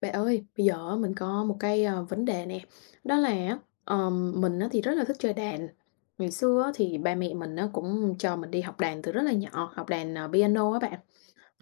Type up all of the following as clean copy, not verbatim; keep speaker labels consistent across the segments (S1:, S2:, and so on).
S1: Bạn ơi, bây giờ á, mình có một cái, vấn đề nè. Đó là á, mình á thì rất là thích chơi đàn. Ngày xưa á thì ba mẹ mình á cũng cho mình đi học đàn từ rất là nhỏ, học đàn, piano á bạn.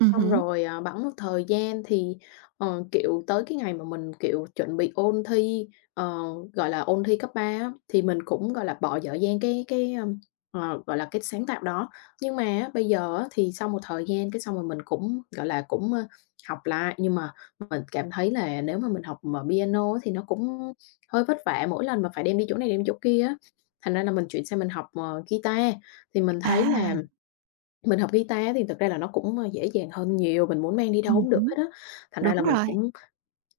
S1: Xong
S2: Hứm.
S1: rồi, bẵng một thời gian thì, kiểu, tới cái ngày mà mình, kiểu, chuẩn bị ôn thi, gọi là, ôn thi cấp 3 á, thì mình cũng, gọi là, bỏ dở dang cái, gọi là, cái sáng tạo đó. Nhưng mà á, bây giờ á, thì sau một thời gian cái xong rồi mình cũng, gọi là, cũng, học lại, nhưng mà mình cảm thấy là nếu mà mình học mà piano á thì nó cũng hơi vất vả, mỗi lần mà phải đem đi chỗ này đem chỗ kia á, thành ra là mình chuyển sang mình học, guitar. Thì mình thấy
S2: À,
S1: là mình học guitar á thì thực ra là nó cũng, dễ dàng hơn nhiều, mình muốn mang đi đâu cũng được
S2: hứm,
S1: hết á. Thành ra
S2: đúng
S1: là mình
S2: rồi.
S1: cũng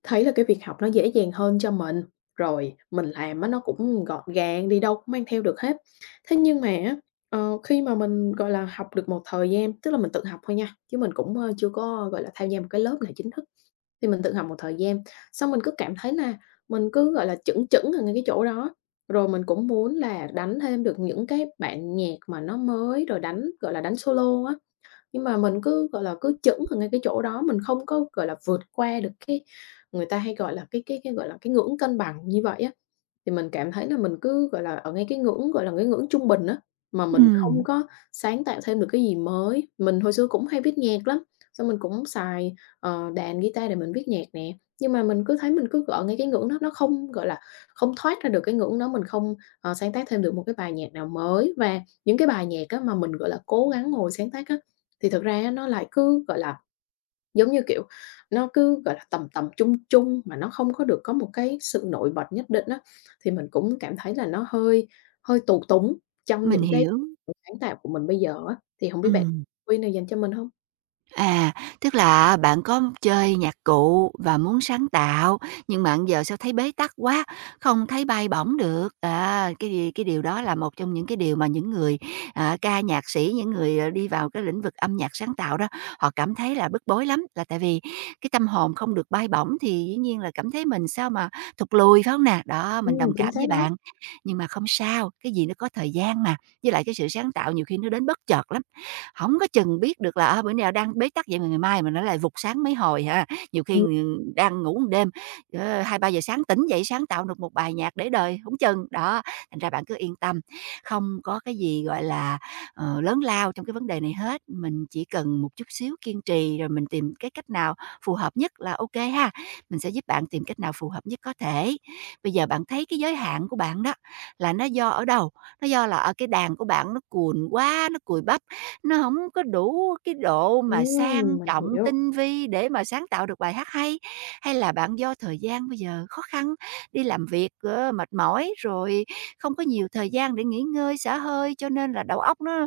S1: thấy là cái việc học nó dễ dàng hơn cho mình, rồi mình làm á nó cũng gọn gàng, đi đâu cũng mang theo được hết. Thế nhưng mà á, khi mà mình, gọi là, học được một thời gian tức là mình tự học thôi nha, chứ mình cũng, chưa có, gọi là, tham gia một cái lớp nào chính thức, thì mình tự học một thời gian, xong mình cứ cảm thấy là mình cứ, gọi là, chững chững ở ngay cái chỗ đó. Rồi mình cũng muốn là đánh thêm được những cái bản nhạc mà nó mới, rồi đánh, gọi là, đánh solo á. Nhưng mà mình cứ, gọi là, cứ chững ở ngay cái chỗ đó, mình không có, gọi là, vượt qua được cái người ta hay gọi là cái, gọi là, cái ngưỡng cân bằng như vậy á. Thì mình cảm thấy là mình cứ, gọi là, ở ngay cái ngưỡng, gọi là, cái ngưỡng trung bình á, mà mình
S2: Ừm,
S1: không có sáng tạo thêm được cái gì mới. Mình hồi xưa cũng hay viết nhạc lắm, xong mình cũng xài, đàn guitar để mình viết nhạc nè, nhưng mà mình cứ thấy mình cứ ở ngay cái ngưỡng đó, nó không, gọi là, không thoát ra được cái ngưỡng đó, mình không, sáng tác thêm được một cái bài nhạc nào mới. Và những cái bài nhạc á mà mình, gọi là, cố gắng ngồi sáng tác á, thì thực ra á nó lại cứ, gọi là, giống như, kiểu, nó cứ, gọi là, tầm tầm, chung chung mà nó không có được có một cái sự nổi bật nhất định á, thì mình cũng cảm thấy là nó hơi hơi tù túng trong
S2: mình
S1: những cái
S2: hiểu.
S1: sáng tạo của mình bây giờ á. Thì không biết bạn
S2: Ừm.
S1: khuyên nào dành cho mình không?
S2: À, tức là bạn có chơi nhạc cụ và muốn sáng tạo, nhưng mà giờ sao thấy bế tắc quá, không thấy bay bổng được. À, cái gì cái điều đó là một trong những cái điều mà những người, ca nhạc sĩ, những người, đi vào cái lĩnh vực âm nhạc sáng tạo đó, họ cảm thấy là bức bối lắm, là tại vì cái tâm hồn không được bay bổng thì dĩ nhiên là cảm thấy mình sao mà thụt lùi, phải không nè? Đó, mình đồng
S1: Chính
S2: cảm
S1: xác
S2: với
S1: đó.
S2: bạn. Nhưng mà không sao, cái gì nó có thời gian mà, với lại cái sự sáng tạo nhiều khi nó đến bất chợt lắm, không có chừng biết được là, à, bữa nào đang bế tắc vậy mà ngày mai mà nó lại vụt sáng mấy hồi ha. Nhiều khi,
S1: Ừm,
S2: đang ngủ một đêm, 2-3 giờ sáng tỉnh dậy sáng tạo được một bài nhạc để đời, không chừng. Đó, thành ra bạn cứ yên tâm, không có cái gì, gọi là, lớn lao trong cái vấn đề này hết, mình chỉ cần một chút xíu kiên trì rồi mình tìm cái cách nào phù hợp nhất là ok ha. Mình sẽ giúp bạn tìm cách nào phù hợp nhất có thể. Bây giờ bạn thấy cái giới hạn của bạn đó là nó do ở đâu? Nó do là, ở cái đàn của bạn nó cuồn quá, nó cùi bắp, nó không có đủ cái độ mà sang
S1: mình
S2: trọng,
S1: hiểu.
S2: tinh vi để mà sáng tạo được bài hát hay? Hay là bạn do thời gian bây giờ khó khăn, đi làm việc, mệt mỏi, rồi không có nhiều thời gian để nghỉ ngơi, xả hơi, cho nên là đầu óc nó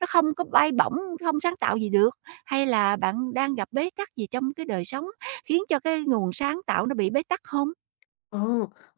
S2: nó không có bay bổng, không sáng tạo gì được? Hay là bạn đang gặp bế tắc gì trong cái đời sống, khiến cho cái nguồn sáng tạo nó bị bế tắc không?
S1: Ồ,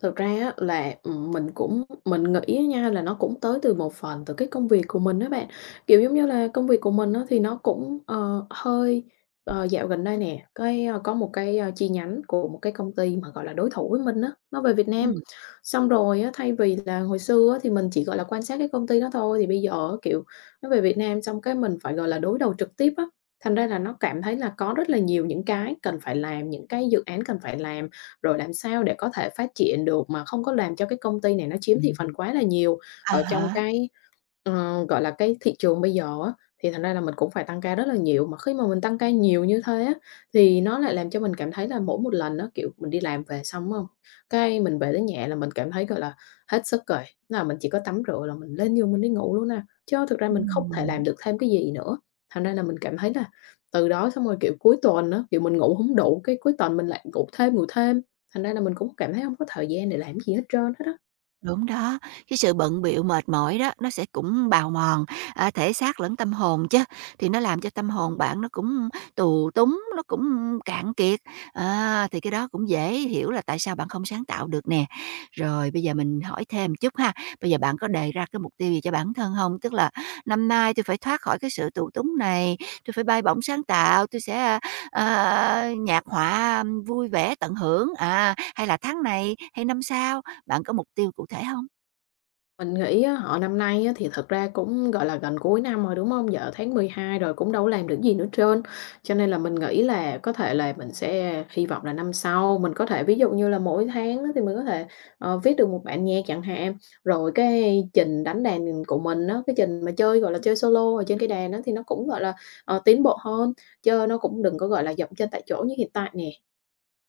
S1: thực ra á là, mình nghĩ á nha là nó cũng tới từ một phần từ cái công việc của mình đó bạn. Kiểu, giống như là, công việc của mình á thì nó cũng, dạo gần đây nè, cái, có một cái, chi nhánh của một cái công ty mà, gọi là, đối thủ với mình á, nó về Việt Nam.
S2: Ừm,
S1: Xong rồi á, thay vì là hồi xưa á thì mình chỉ, gọi là, quan sát cái công ty đó thôi, thì bây giờ á, kiểu, nó về Việt Nam xong cái mình phải, gọi là, đối đầu trực tiếp á, thành ra là nó cảm thấy là có rất là nhiều những cái cần phải làm, những cái dự án cần phải làm rồi làm sao để có thể phát triển được mà không có làm cho cái công ty này nó chiếm thị phần quá là nhiều
S2: à
S1: ở
S2: há,
S1: trong cái, gọi là, cái thị trường bây giờ á, thì thành ra là mình cũng phải tăng ca rất là nhiều, mà khi mà mình tăng ca nhiều như thế á, thì nó lại làm cho mình cảm thấy là mỗi một lần á, kiểu, mình đi làm về xong, đúng cái mình về đến nhà là mình cảm thấy, gọi là, hết sức rồi, là mình chỉ có tắm rửa là mình lên giường mình đi ngủ luôn nè chứ thực ra mình không thể làm
S2: ừm.
S1: được thêm cái gì nữa. Thành ra là mình cảm thấy là từ đó xong rồi, kiểu, cuối tuần á, kiểu, mình ngủ hổng đủ, cái cuối tuần mình lại ngủ thêm, thành ra là mình cũng cảm thấy không có thời gian để làm cái gì hết trơn hết á.
S2: Đúng đó, cái sự bận bịu mệt mỏi đó, nó sẽ cũng bào mòn, à, thể xác lẫn tâm hồn chứ, thì nó làm cho tâm hồn bạn nó cũng tù túng, nó cũng cạn kiệt, à, thì cái đó cũng dễ hiểu là tại sao bạn không sáng tạo được nè. Rồi bây giờ mình hỏi thêm một chút ha, bây giờ bạn có đề ra cái mục tiêu gì cho bản thân không? Tức là năm nay tôi phải thoát khỏi cái sự tù túng này, tôi phải bay bổng sáng tạo, tôi sẽ, nhạc họa vui vẻ tận hưởng, à, hay là tháng này hay năm sau? Bạn có mục tiêu cụ thể không?
S1: Mình nghĩ á, họ năm nay á, thì thật ra cũng, gọi là, gần cuối năm rồi, đúng không? Giờ tháng 12 rồi cũng đâu làm được gì nữa trơn, cho nên là mình nghĩ là có thể là mình sẽ hy vọng là năm sau mình có thể ví dụ như là mỗi tháng á, thì mình có thể, viết được một bản nhạc chẳng hạn, rồi cái trình đánh đàn của mình á, cái trình mà chơi, gọi là, chơi solo ở trên cái đàn á, thì nó cũng, gọi là, tiến bộ hơn, chứ nó cũng đừng có, gọi là, dậm chân tại chỗ như hiện tại nè.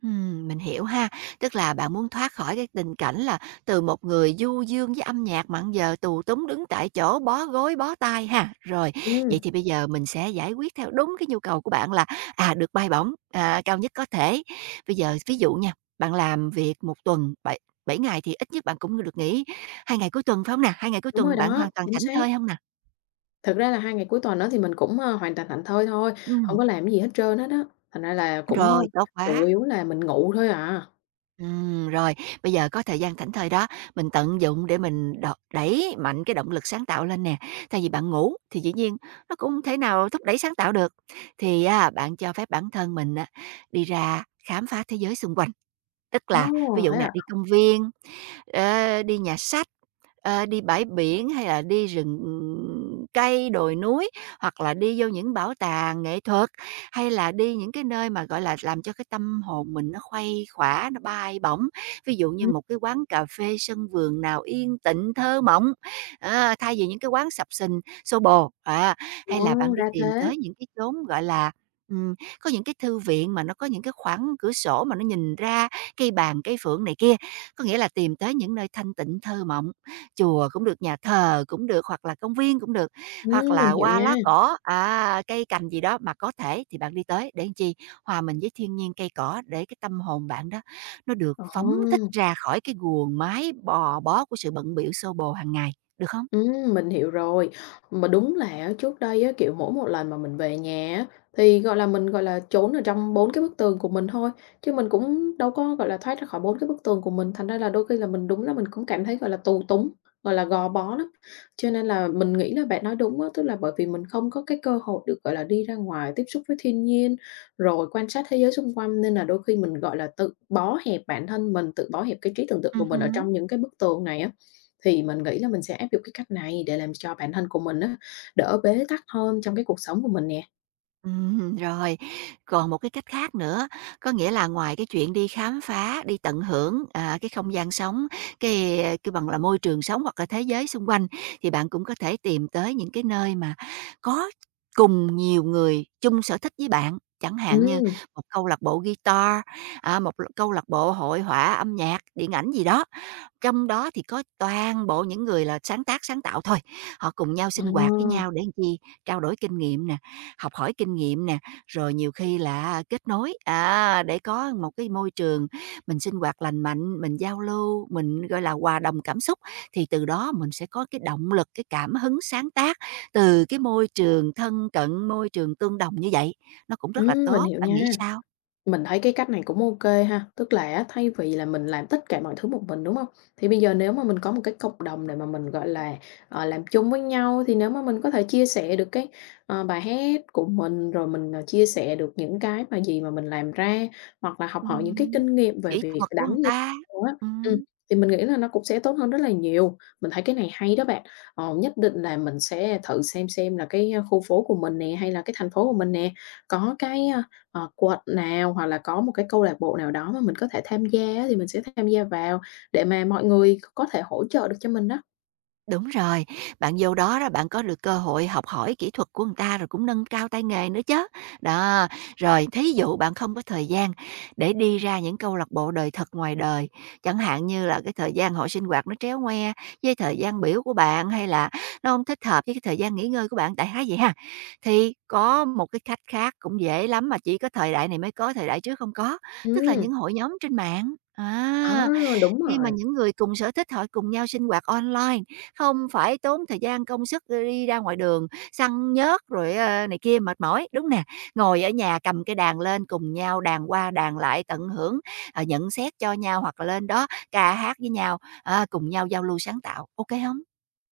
S2: Mình hiểu ha, tức là bạn muốn thoát khỏi cái tình cảnh là từ một người du dương với âm nhạc mặn giờ tù túng đứng tại chỗ bó gối bó tay ha. Rồi, vậy
S1: Ừ,
S2: thì bây giờ mình sẽ giải quyết theo đúng cái nhu cầu của bạn là, được bay bổng, à, cao nhất có thể. Bây giờ ví dụ nha, bạn làm việc một tuần bảy bảy ngày thì ít nhất bạn cũng được nghỉ 2 ngày cuối tuần, phải không nè? hai ngày cuối
S1: đúng rồi
S2: tuần bạn
S1: đó,
S2: hoàn toàn
S1: chính
S2: thảnh
S1: xác.
S2: thơi không nè?
S1: Thực ra là 2 ngày cuối tuần đó thì mình cũng, hoàn thành thảnh thơi thôi, hông
S2: Ừm,
S1: có làm cái gì hết trơn hết á, thành ra là cũng,
S2: rồi, tốt
S1: chủ
S2: quá.
S1: yếu là mình ngủ thôi à.
S2: Rồi, bây giờ có thời gian thảnh thơi đó, mình tận dụng để mình đo đẩy mạnh cái động lực sáng tạo lên nè. Thay vì bạn ngủ thì dĩ nhiên nó cũng hông thể nào thúc đẩy sáng tạo được, thì á, bạn cho phép bản thân mình á, đi ra khám phá thế giới xung quanh. Tức
S1: Ồ,
S2: là ví dụ
S1: thế
S2: nè,
S1: à?
S2: đi công viên, ờ, đi nhà sách, đi bãi biển hay là đi rừng cây, đồi núi, hoặc là đi vô những bảo tàng nghệ thuật, hay là đi những cái nơi mà, gọi là, làm cho cái tâm hồn mình nó khuây khỏa, nó bay bổng. Ví dụ như
S1: Ừm,
S2: một cái quán cà phê sân vườn nào yên tịnh, thơ mộng, thay vì những cái quán sập sình, xô bồ, à, hay
S1: ờ,
S2: là bạn đi
S1: ra
S2: tìm
S1: thế.
S2: tới những cái chốn, gọi là, có những cái thư viện mà nó có những cái khoảng cửa sổ mà nó nhìn ra cây bàng, cây phượng này kia. Có nghĩa là tìm tới những nơi thanh tịnh, thơ mộng, chùa cũng được, nhà thờ cũng được, hoặc là công viên cũng được, hoặc là
S1: Mình hiểu
S2: qua
S1: nha.
S2: lá cỏ, cây cành gì đó mà có thể thì bạn đi tới để làm chi? Hòa mình với thiên nhiên, cây cỏ để cái tâm hồn bạn đó nó được
S1: Ồ.
S2: phóng thích ra khỏi cái guồng máy bò bó của sự bận biểu xô bồ hàng ngày, được không?
S1: Mình hiểu rồi. Mà đúng là á, trước đây á, kiểu, mỗi một lần mà mình về nhà á, thì, gọi là, mình, gọi là, trốn ở trong 4 cái bức tường của mình thôi, chứ mình cũng đâu có, gọi là, thoát ra khỏi 4 cái bức tường của mình, thành ra là đôi khi là mình đúng là mình cũng cảm thấy, gọi là, tù túng, gọi là, gò bó lắm. Cho nên là mình nghĩ là bạn nói đúng á, tức là bởi vì mình không có cái cơ hội được, gọi là, đi ra ngoài tiếp xúc với thiên nhiên, rồi quan sát thế giới xung quanh nên là đôi khi mình, gọi là, tự bó hẹp bản thân mình, tự bó hẹp cái trí tưởng tượng của mình ở
S2: Hứm.
S1: trong những cái bức tường này á. Thì mình nghĩ là mình sẽ áp dụng cái cách này để làm cho bản thân của mình á, đỡ bế tắc hơn trong cái cuộc sống của mình nè.
S2: Rồi, còn một cái cách khác nữa, có nghĩa là ngoài cái chuyện đi khám phá, đi tận hưởng, à, cái không gian sống, cái kêu bằng là môi trường sống hoặc là thế giới xung quanh, thì bạn cũng có thể tìm tới những cái nơi mà có cùng nhiều người chung sở thích với bạn. Chẳng hạn như
S1: Ừm,
S2: một câu lạc bộ guitar, à, một câu lạc bộ hội họa, âm nhạc, điện ảnh gì đó, trong đó thì có toàn bộ những người là sáng tác, sáng tạo thôi, họ cùng nhau
S1: ờ,
S2: sinh hoạt với nhau để làm chi? Trao đổi kinh nghiệm nè, học hỏi kinh nghiệm nè, rồi nhiều khi là kết nối, để có một cái môi trường mình sinh hoạt lành mạnh, mình giao lưu, mình, gọi là, hòa đồng cảm xúc, thì từ đó mình sẽ có cái động lực, cái cảm hứng sáng tác từ cái môi trường thân cận, môi trường tương đồng như vậy, nó cũng rất là
S1: mình
S2: tốt,
S1: hiểu
S2: bạn
S1: nha.
S2: nghĩ sao?
S1: Mình thấy cái cách này cũng ok ha, tức là á, thay vì là mình làm tất cả mọi thứ một mình, đúng không? Thì bây giờ nếu mà mình có một cái cộng đồng để mà mình, gọi là, làm chung với nhau, thì nếu mà mình có thể chia sẻ được cái, bài hát của mình, rồi mình, chia sẻ được những cái mà gì mà mình làm ra, hoặc là học hỏi những cái
S2: Ừm,
S1: kinh nghiệm về
S2: kỹ
S1: việc
S2: thuật của
S1: đánh
S2: người
S1: như thế
S2: ta.
S1: nào á, ừm, thì mình nghĩ là nó cũng sẽ tốt hơn rất là nhiều. Mình thấy cái này hay đó bạn, nhất định là mình sẽ thử xem là cái, khu phố của mình nè, hay là cái thành phố của mình nè, có cái, quận nào hoặc là có một cái câu lạc bộ nào đó mà mình có thể tham gia á, thì mình sẽ tham gia vào để mà mọi người có thể hỗ trợ được cho mình đó.
S2: Đúng rồi, bạn vô đó đó bạn có được cơ hội học hỏi kỹ thuật của người ta rồi cũng nâng cao tay nghề nữa chứ. Đó, rồi thí dụ bạn không có thời gian để đi ra những câu lạc bộ đời thật ngoài đời, chẳng hạn như là cái thời gian hội sinh hoạt nó tréo ngoe với thời gian biểu của bạn hay là nó không thích hợp với cái thời gian nghỉ ngơi của bạn tại há vậy ha. Thì có một cái cách khác cũng dễ lắm mà chỉ có thời đại này mới có, thời đại trước không có, tức là
S1: Ừm,
S2: những hội nhóm trên mạng.
S1: ờ,
S2: À,
S1: đúng
S2: khi mà
S1: rồi.
S2: những người cùng sở thích họ cùng nhau sinh hoạt online, không phải tốn thời gian công sức, đi ra ngoài đường săn nhớt rồi, này kia mệt mỏi, đúng nè. Ngồi ở nhà cầm cái đàn lên cùng nhau đàn qua đàn lại tận hưởng, nhận xét cho nhau hoặc là lên đó ca hát với nhau, cùng nhau giao lưu sáng tạo, ok không?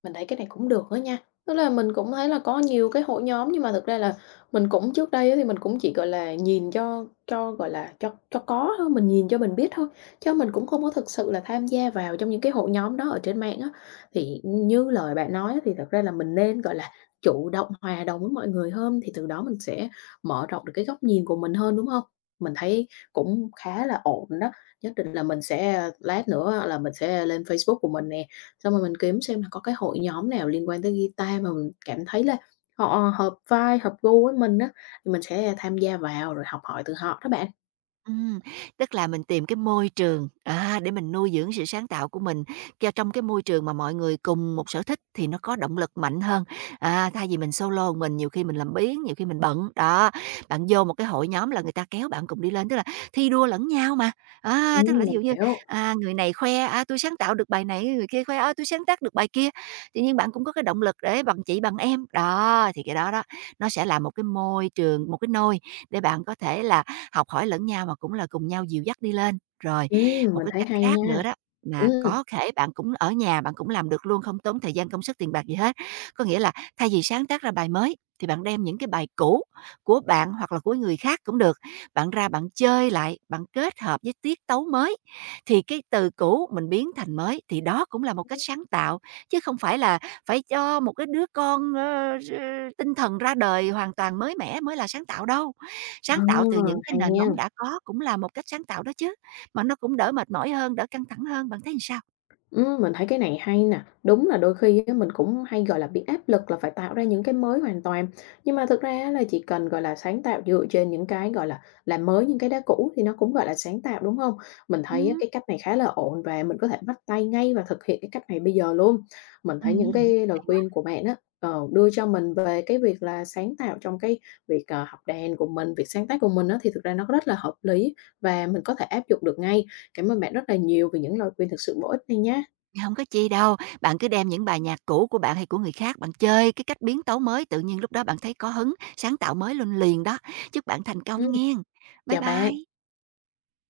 S1: Mình thấy cái này cũng được đó nha. Tức là mình cũng thấy là có nhiều cái hội nhóm nhưng mà thực ra là mình cũng trước đây á thì mình cũng chỉ, gọi là, nhìn cho, gọi là, cho có thôi, mình nhìn cho mình biết thôi, chứ mình cũng không có thực sự là tham gia vào trong những cái hội nhóm đó ở trên mạng á. Thì như lời bạn nói á thì thật ra là mình nên, gọi là, chủ động hòa đồng với mọi người hơn thì từ đó mình sẽ mở rộng được cái góc nhìn của mình hơn, đúng không? Mình thấy cũng khá là ổn đó, nhất định là mình sẽ lát nữa là mình sẽ lên Facebook của mình nè. Xong rồi mình kiếm xem là có cái hội nhóm nào liên quan tới guitar mà mình cảm thấy là họ hợp vai hợp gu với mình á, thì mình sẽ tham gia vào rồi học hỏi từ họ đó bạn.
S2: Ừm, tức là mình tìm cái môi trường, à, để mình nuôi dưỡng sự sáng tạo của mình, cho trong cái môi trường mà mọi người cùng một sở thích thì nó có động lực mạnh hơn. À, thay vì mình solo mình, nhiều khi mình làm biếng, nhiều khi mình bận, đó, bạn vô một cái hội nhóm là người ta kéo bạn cùng đi lên, tức là thi đua lẫn nhau mà. À, tức
S1: Ừm,
S2: là ví
S1: mình
S2: dụ như,
S1: hiểu.
S2: người này khoe, "Tui sáng tạo được bài này", người kia khoe, "Ơ, tui sáng tác được bài kia", tự nhiên bạn cũng có cái động lực để bằng chị bằng em. Đó, thì cái đó đó, nó sẽ là một cái môi trường, một cái nôi để bạn có thể là học hỏi lẫn nhau mà cũng là cùng nhau dìu dắt đi lên. Rồi, một
S1: Mình
S2: cái
S1: thấy
S2: cách
S1: hay
S2: khác
S1: nha.
S2: nữa đó là
S1: Ừm,
S2: có thể bạn cũng ở nhà, bạn cũng làm được luôn, không tốn thời gian, công sức, tiền bạc gì hết. Có nghĩa là thay vì sáng tác ra bài mới thì bạn đem những cái bài cũ của bạn hoặc là của người khác cũng được, bạn ra bạn chơi lại, bạn kết hợp với tiết tấu mới thì cái từ cũ mình biến thành mới thì đó cũng là một cách sáng tạo, chứ không phải là phải cho một cái đứa con, ơ, r tinh thần ra đời hoàn toàn mới mẻ mới là sáng tạo đâu.
S1: ờ,
S2: Sáng tạo từ những cái
S1: hay
S2: nền
S1: nha.
S2: móng đã có cũng là một cách sáng tạo đó chứ, mà nó cũng đỡ mệt mỏi hơn, đỡ căng thẳng hơn, bạn thấy làm sao?
S1: Mình thấy cái này hay nè. Đúng là đôi khi á, mình cũng hay, gọi là, bị áp lực là phải tạo ra những cái mới hoàn toàn. Nhưng mà thực ra á là chỉ cần, gọi là, sáng tạo dựa trên những cái, gọi là, làm mới những cái đã cũ thì nó cũng, gọi là, sáng tạo, đúng không? Mình thấy á,
S2: Ừm.
S1: cái cách này khá là ổn và mình có thể bắt tay ngay và thực hiện cái cách này bây giờ luôn. Mình thấy những
S2: Ừm.
S1: cái lời
S2: Hay quá,
S1: khuyên của bạn á, đưa cho mình về cái việc là sáng tạo trong cái việc, học đàn của mình, việc sáng tác của mình á, thì thực ra nó rất là hợp lý và mình có thể áp dụng được ngay. Cảm ơn bạn rất là nhiều vì những lời khuyên thực sự bổ ích này nhé.
S2: hông có chi đâu, bạn cứ đem những bài nhạc cũ của bạn hay của người khác, bạn chơi cái cách biến tấu mới, tự nhiên lúc đó bạn thấy có hứng, sáng tạo mới luôn liền đó. Chúc bạn thành
S1: Ừ,
S2: công nghen. Bye
S1: chào bạn.
S2: bye.